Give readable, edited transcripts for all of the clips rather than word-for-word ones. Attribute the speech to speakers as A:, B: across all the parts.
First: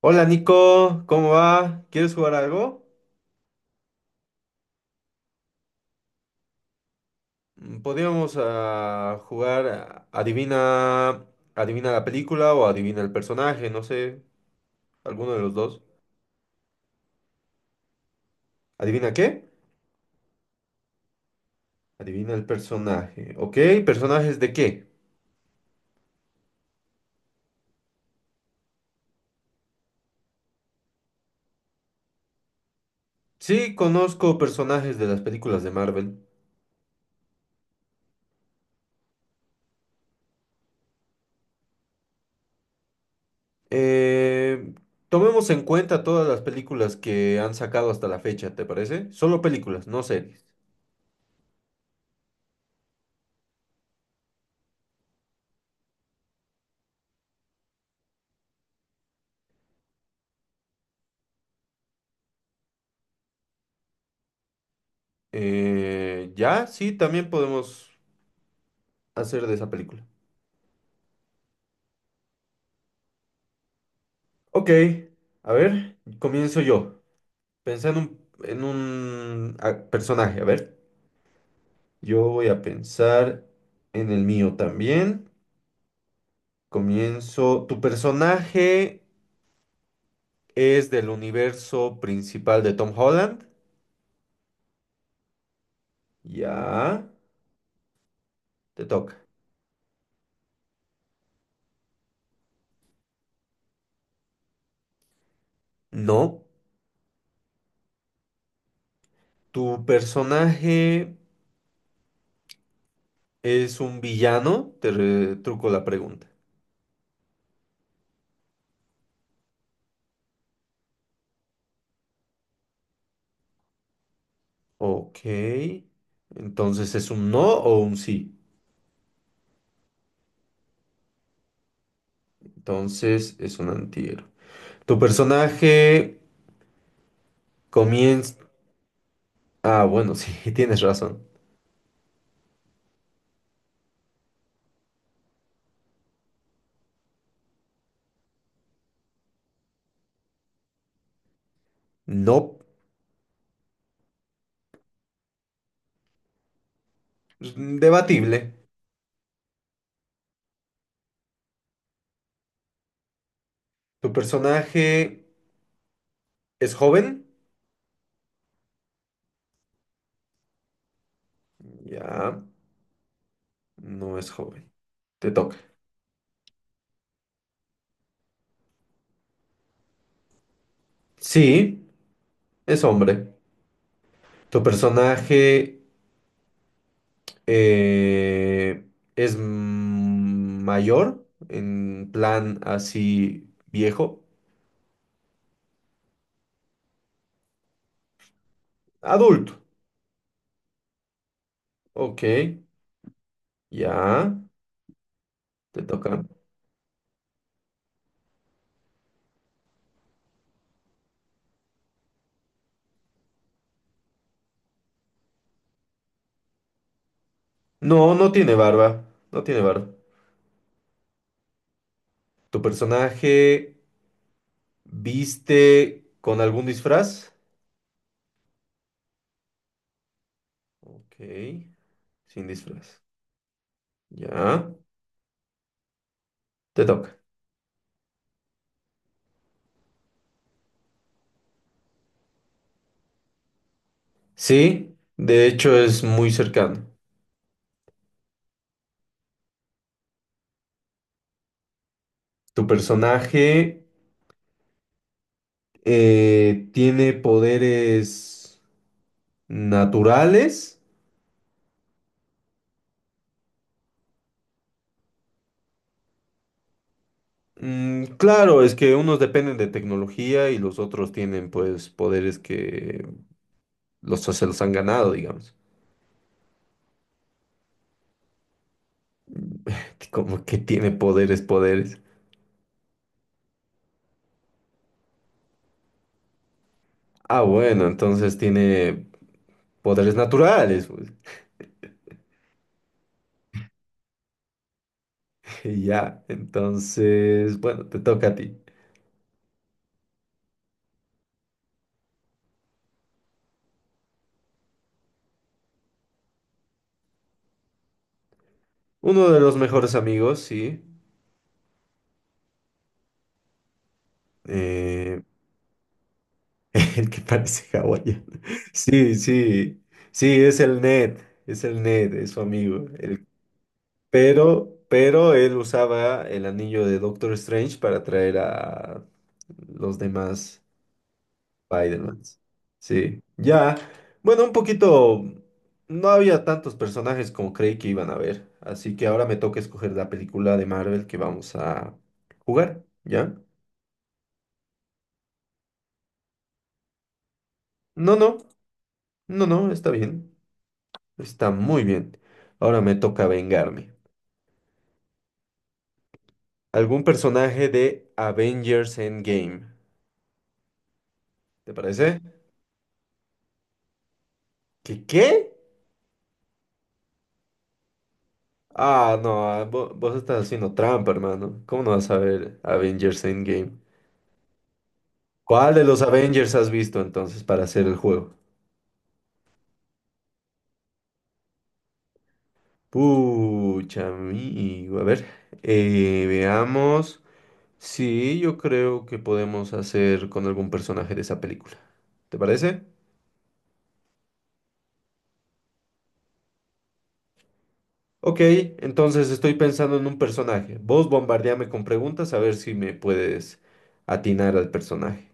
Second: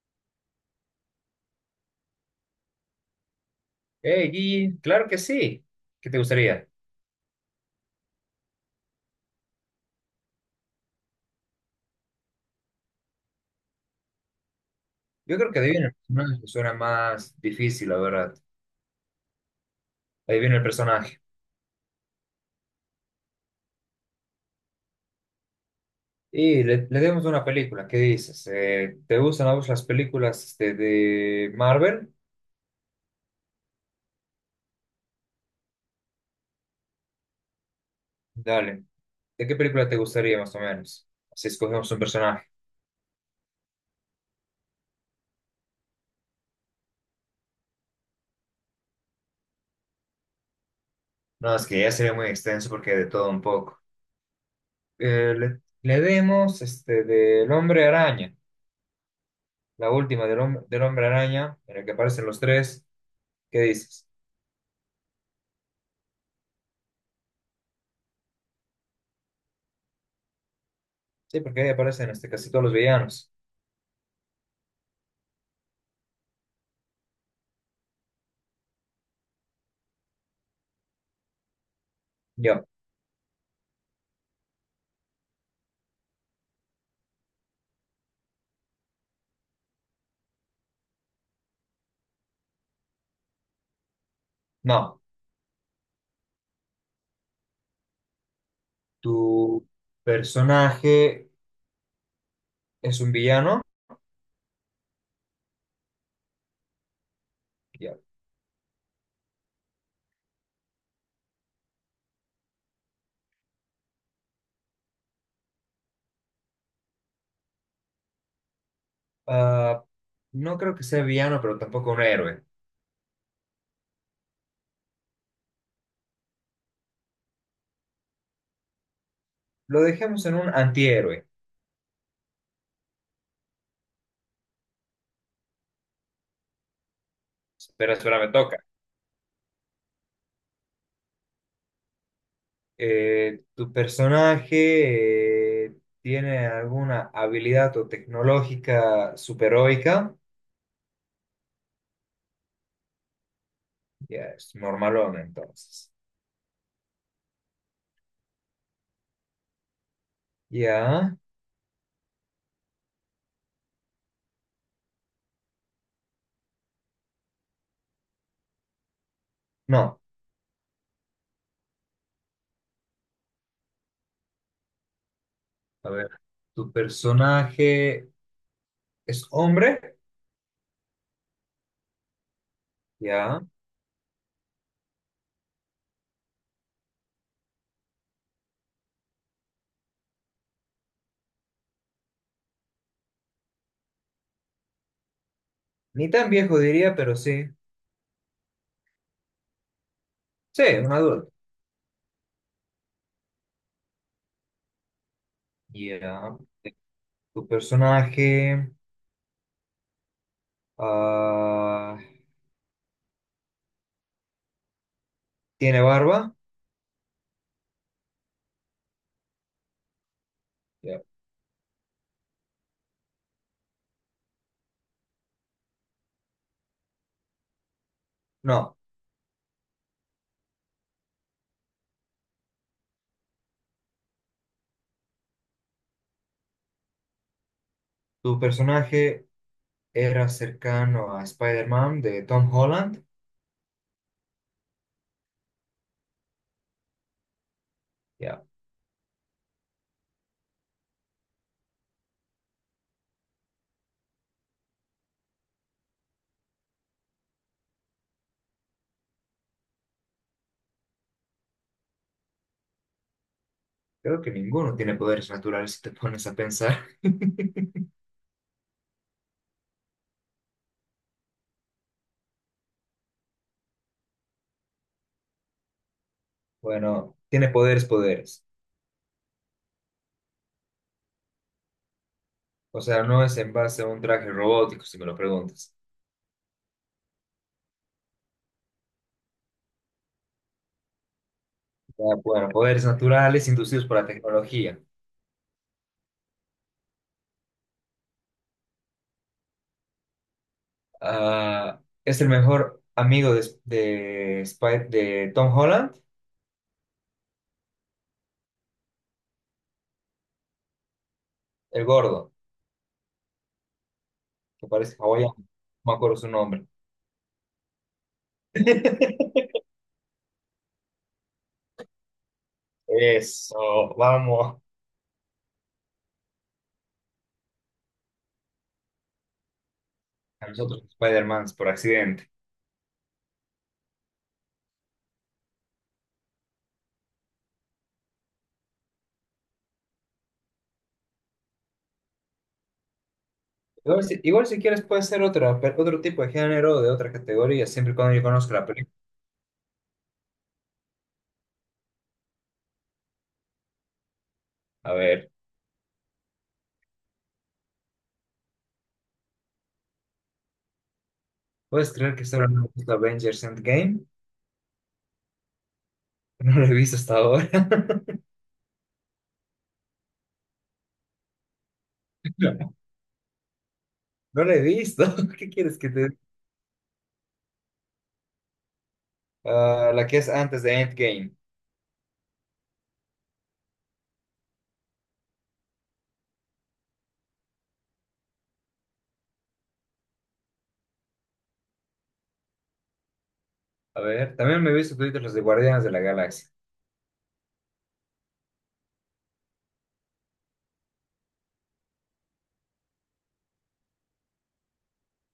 A: Hola Nico, ¿cómo va? ¿Quieres jugar algo?
B: Hey, Gigi, claro que sí. ¿Qué te gustaría?
A: Podríamos jugar adivina la película o adivina el personaje, no sé, alguno
B: Yo
A: de
B: creo
A: los
B: que
A: dos.
B: adivina el personaje suena más difícil, la verdad.
A: ¿Adivina qué?
B: Adivina el personaje.
A: Adivina el personaje. Ok, ¿personajes de qué?
B: Y le demos una película, ¿qué dices? ¿Te gustan a vos las películas este, de Marvel?
A: Sí, conozco personajes de las películas de Marvel.
B: Dale. ¿De qué película te gustaría más o menos? Así escogemos un personaje.
A: Eh, Tomemos en cuenta todas las películas que han sacado hasta la fecha, ¿te parece? Solo películas, no series.
B: No, es que ya sería muy extenso porque de todo un poco. Le demos este, del Hombre Araña, la última del Hombre Araña, en la que aparecen los tres. ¿Qué dices?
A: Ya, sí, también podemos hacer de esa película.
B: Sí, porque ahí aparecen este, casi todos los villanos.
A: Ok, a ver, comienzo yo. Pensando en un personaje, a ver. Yo voy a
B: Yo,
A: pensar en el mío también. Comienzo. ¿Tu personaje es del universo principal de Tom Holland?
B: no.
A: Ya, te
B: Tu
A: toca.
B: personaje es un villano.
A: No.
B: Yo,
A: ¿Tu personaje es un villano? Te retruco la pregunta.
B: ah, no creo que sea villano, pero tampoco un héroe.
A: Ok. Entonces, ¿es un no o un sí?
B: Lo dejemos en un antihéroe.
A: Entonces, es un antihéroe. Tu personaje
B: Espera, espera, me
A: comienza...
B: toca.
A: Ah, bueno, sí, tienes razón.
B: ¿Tu personaje tiene alguna habilidad o tecnológica superheroica?
A: No,
B: Ya, es normalón entonces.
A: pues, debatible.
B: Ya,
A: Tu personaje es joven.
B: no.
A: Ya, no es joven. Te toca.
B: A ver, ¿tu personaje es hombre?
A: Sí, es hombre.
B: Ya.
A: Tu personaje eh, es mayor, en plan así viejo.
B: Ni tan viejo diría, pero sí.
A: Adulto.
B: Sí, un adulto.
A: Ok, ya, te toca.
B: Ya. ¿Tu personaje ah, tiene barba?
A: No, no tiene barba. No tiene barba.
B: Ya.
A: Tu personaje... ¿Viste con algún disfraz?
B: No.
A: Ok, sin disfraz. Ya, te toca.
B: ¿Tu personaje era cercano a Spider-Man de Tom Holland?
A: Sí, de hecho es muy cercano.
B: Ya.
A: Tu personaje tiene poderes naturales.
B: Creo que ninguno tiene poderes naturales si te pones a pensar.
A: Claro, es que unos dependen de tecnología y los otros tienen pues poderes que se los han ganado, digamos.
B: Bueno, tiene poderes, poderes.
A: Como que tiene poderes, poderes.
B: O sea, no es en base a un traje robótico, si me lo preguntas.
A: Ah, bueno, entonces tiene poderes naturales, pues.
B: Ya, bueno, poderes naturales inducidos por la tecnología.
A: Ya, entonces, bueno, te toca a ti.
B: Ah, es el mejor amigo de Tom Holland,
A: Uno de los mejores amigos, sí.
B: el gordo, que parece
A: eh,
B: hawaiano, no me acuerdo su nombre.
A: el que parece hawaiano. Sí, sí, sí, es el Ned, es el Ned, es su amigo. El,
B: Eso, vamos.
A: pero él usaba el anillo de Doctor Strange para atraer a los
B: A
A: demás.
B: nosotros Spider-Man por
A: Spider-Man.
B: accidente.
A: Sí, ya. Bueno, un poquito. No había tantos personajes como creí que iban a haber. Así que ahora me toca escoger la película de Marvel que vamos a jugar. ¿Ya?
B: Igual si quieres puede ser otra, pe- otro tipo de género, o de otra categoría, siempre y cuando
A: No,
B: yo
A: no.
B: conozca la película.
A: No, no. Está bien. Está muy bien. Ahora me toca vengarme.
B: A ver,
A: ¿Algún personaje de Avengers Endgame? ¿Te
B: ¿puedes creer
A: parece?
B: que estoy hablando de Avengers Endgame?
A: ¿Qué qué?
B: No lo he visto hasta ahora.
A: Ah, no. Vos, estás haciendo trampa, hermano. ¿Cómo no vas a ver Avengers Endgame?
B: No lo he visto. ¿Qué
A: ¿Cuál
B: quieres
A: de
B: que
A: los
B: te...
A: Avengers has visto entonces para hacer el juego?
B: Ah, la que es antes de Endgame.
A: Pucha, amigo. A ver, veamos. Sí, yo creo que podemos hacer con algún personaje de esa película. ¿Te parece?
B: A ver, también me he visto toditos los de Guardianes de la Galaxia.
A: Ok, entonces estoy pensando en un personaje. Vos bombardeame con preguntas a ver si me puedes atinar al personaje.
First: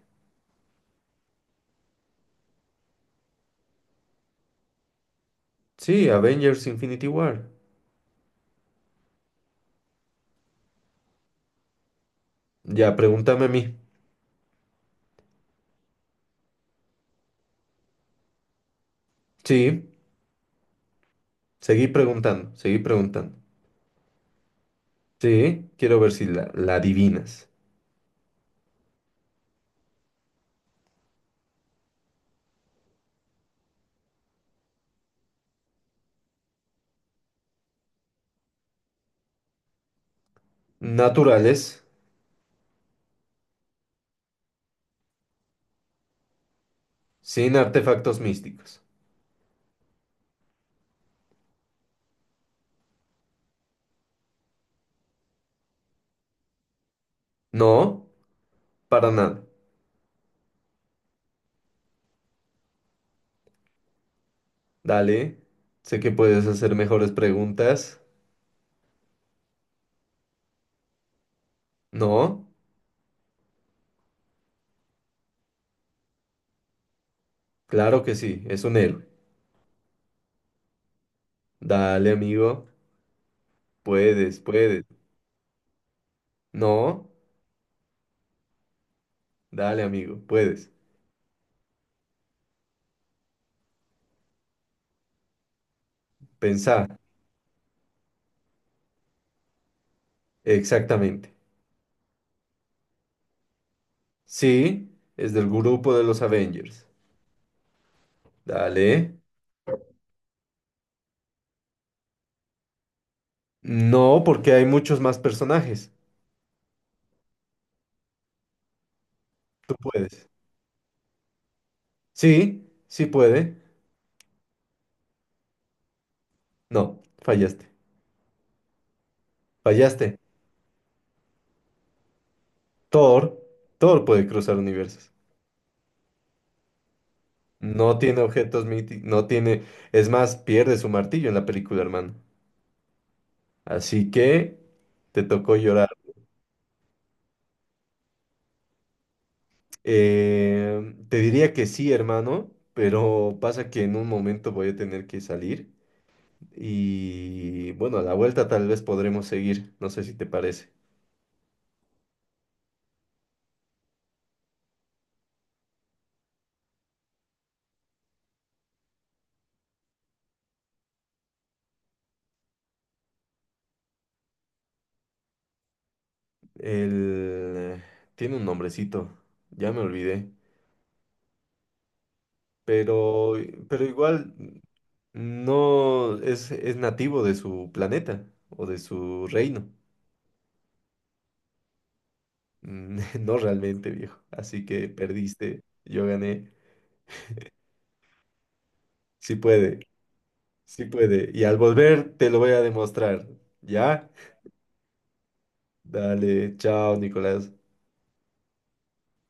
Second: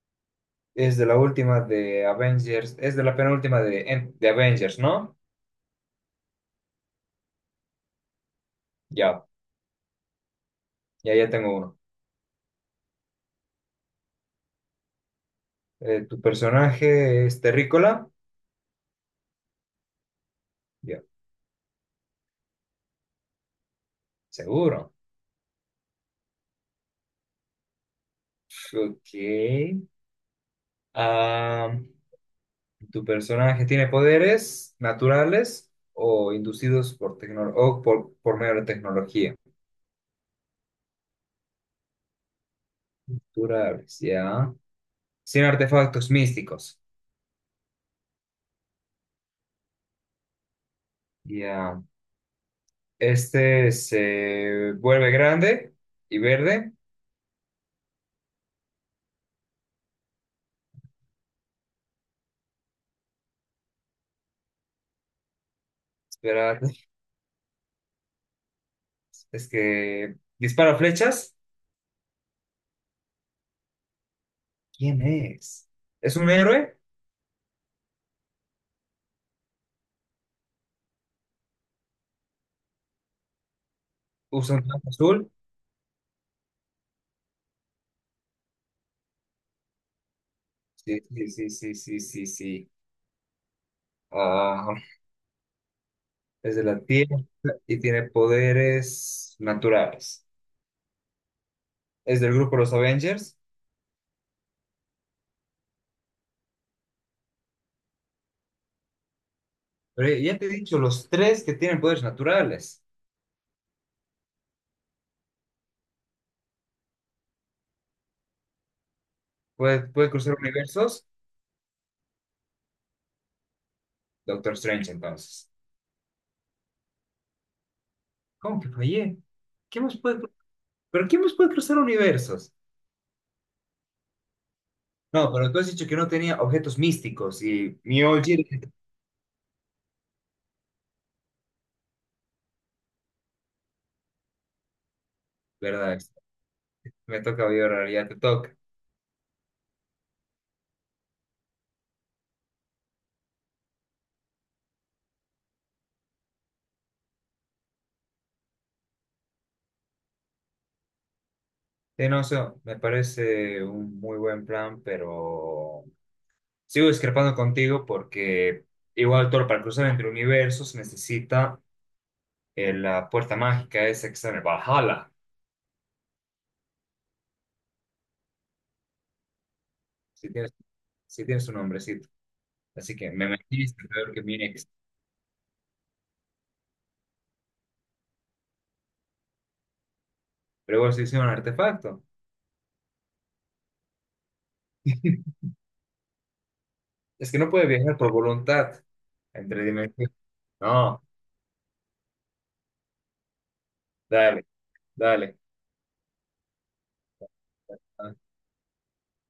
B: Es de la última de Avengers, es de la penúltima de Avengers, ¿no?
A: Sí, Avengers Infinity War.
B: Ya, ya tengo uno.
A: Ya, pregúntame a mí.
B: ¿Tu personaje es terrícola?
A: Sí,
B: Ya,
A: seguí preguntando, seguí preguntando.
B: seguro.
A: Sí, quiero ver si la adivinas.
B: Ok. Ah, ¿tu personaje tiene poderes naturales o inducidos o por medio de tecnología?
A: Naturales,
B: Naturales, ya. Sin artefactos místicos.
A: sin artefactos místicos.
B: Ya. Este se vuelve grande y verde.
A: No, para nada. Dale, sé que puedes
B: Espera,
A: hacer mejores preguntas.
B: es que dispara flechas.
A: No,
B: ¿Quién es? ¿Es un héroe?
A: claro que sí, es un héroe. Dale, amigo, puedes,
B: ¿Usa un
A: puedes.
B: traje azul?
A: No, dale, amigo, puedes.
B: Sí, sí, sí, sí, sí, sí, sí. Ah, es de la
A: Pensá,
B: Tierra y tiene poderes naturales.
A: exactamente.
B: Es del grupo Los Avengers.
A: Sí, es del grupo de los Avengers. Dale.
B: Pero ya te he dicho, los tres que tienen poderes naturales.
A: No, porque hay muchos más personajes. Tú
B: Puede
A: puedes.
B: cruzar universos.
A: Sí, sí puede.
B: Doctor Strange, entonces.
A: No, fallaste.
B: ¿Cómo que fallé? ¿Qué más
A: Fallaste.
B: puede, cru- ¿pero quién más puede cruzar universos?
A: Thor, Thor puede cruzar universos.
B: No, pero tú has dicho que no tenía objetos místicos y
A: No
B: mi
A: tiene
B: Oji,
A: objetos míticos, no tiene... Es más, pierde su martillo en la película, hermano. Así que te tocó llorar.
B: ¿verdad? Me toca vibrar, ya te toca.
A: Te diría que sí, hermano, pero pasa que en un momento voy a tener que salir. Y bueno, a la vuelta tal vez podremos seguir. No sé si te parece.
B: Sí, no, sé, me parece un muy buen plan, pero sigo discrepando contigo porque igual todo para cruzar entre universos necesita la puerta mágica esa que está en el Valhalla,
A: El... Tiene un nombrecito, ya me
B: si
A: olvidé.
B: tienes, si tienes un nombrecito. Así que me
A: Pero,
B: metiste
A: pero
B: peor que
A: igual...
B: mi ex,
A: No es, es nativo de su planeta o de su reino.
B: pero igual se hizo un artefacto.
A: No realmente, viejo. Así que perdiste, yo gané.
B: Es que no puede viajar por voluntad
A: Sí
B: entre
A: puede,
B: dimensiones.
A: sí
B: No,
A: puede. Y al volver te lo voy a demostrar. ¿Ya?
B: dale, dale.
A: Dale, chao, Nicolás.
B: Ah,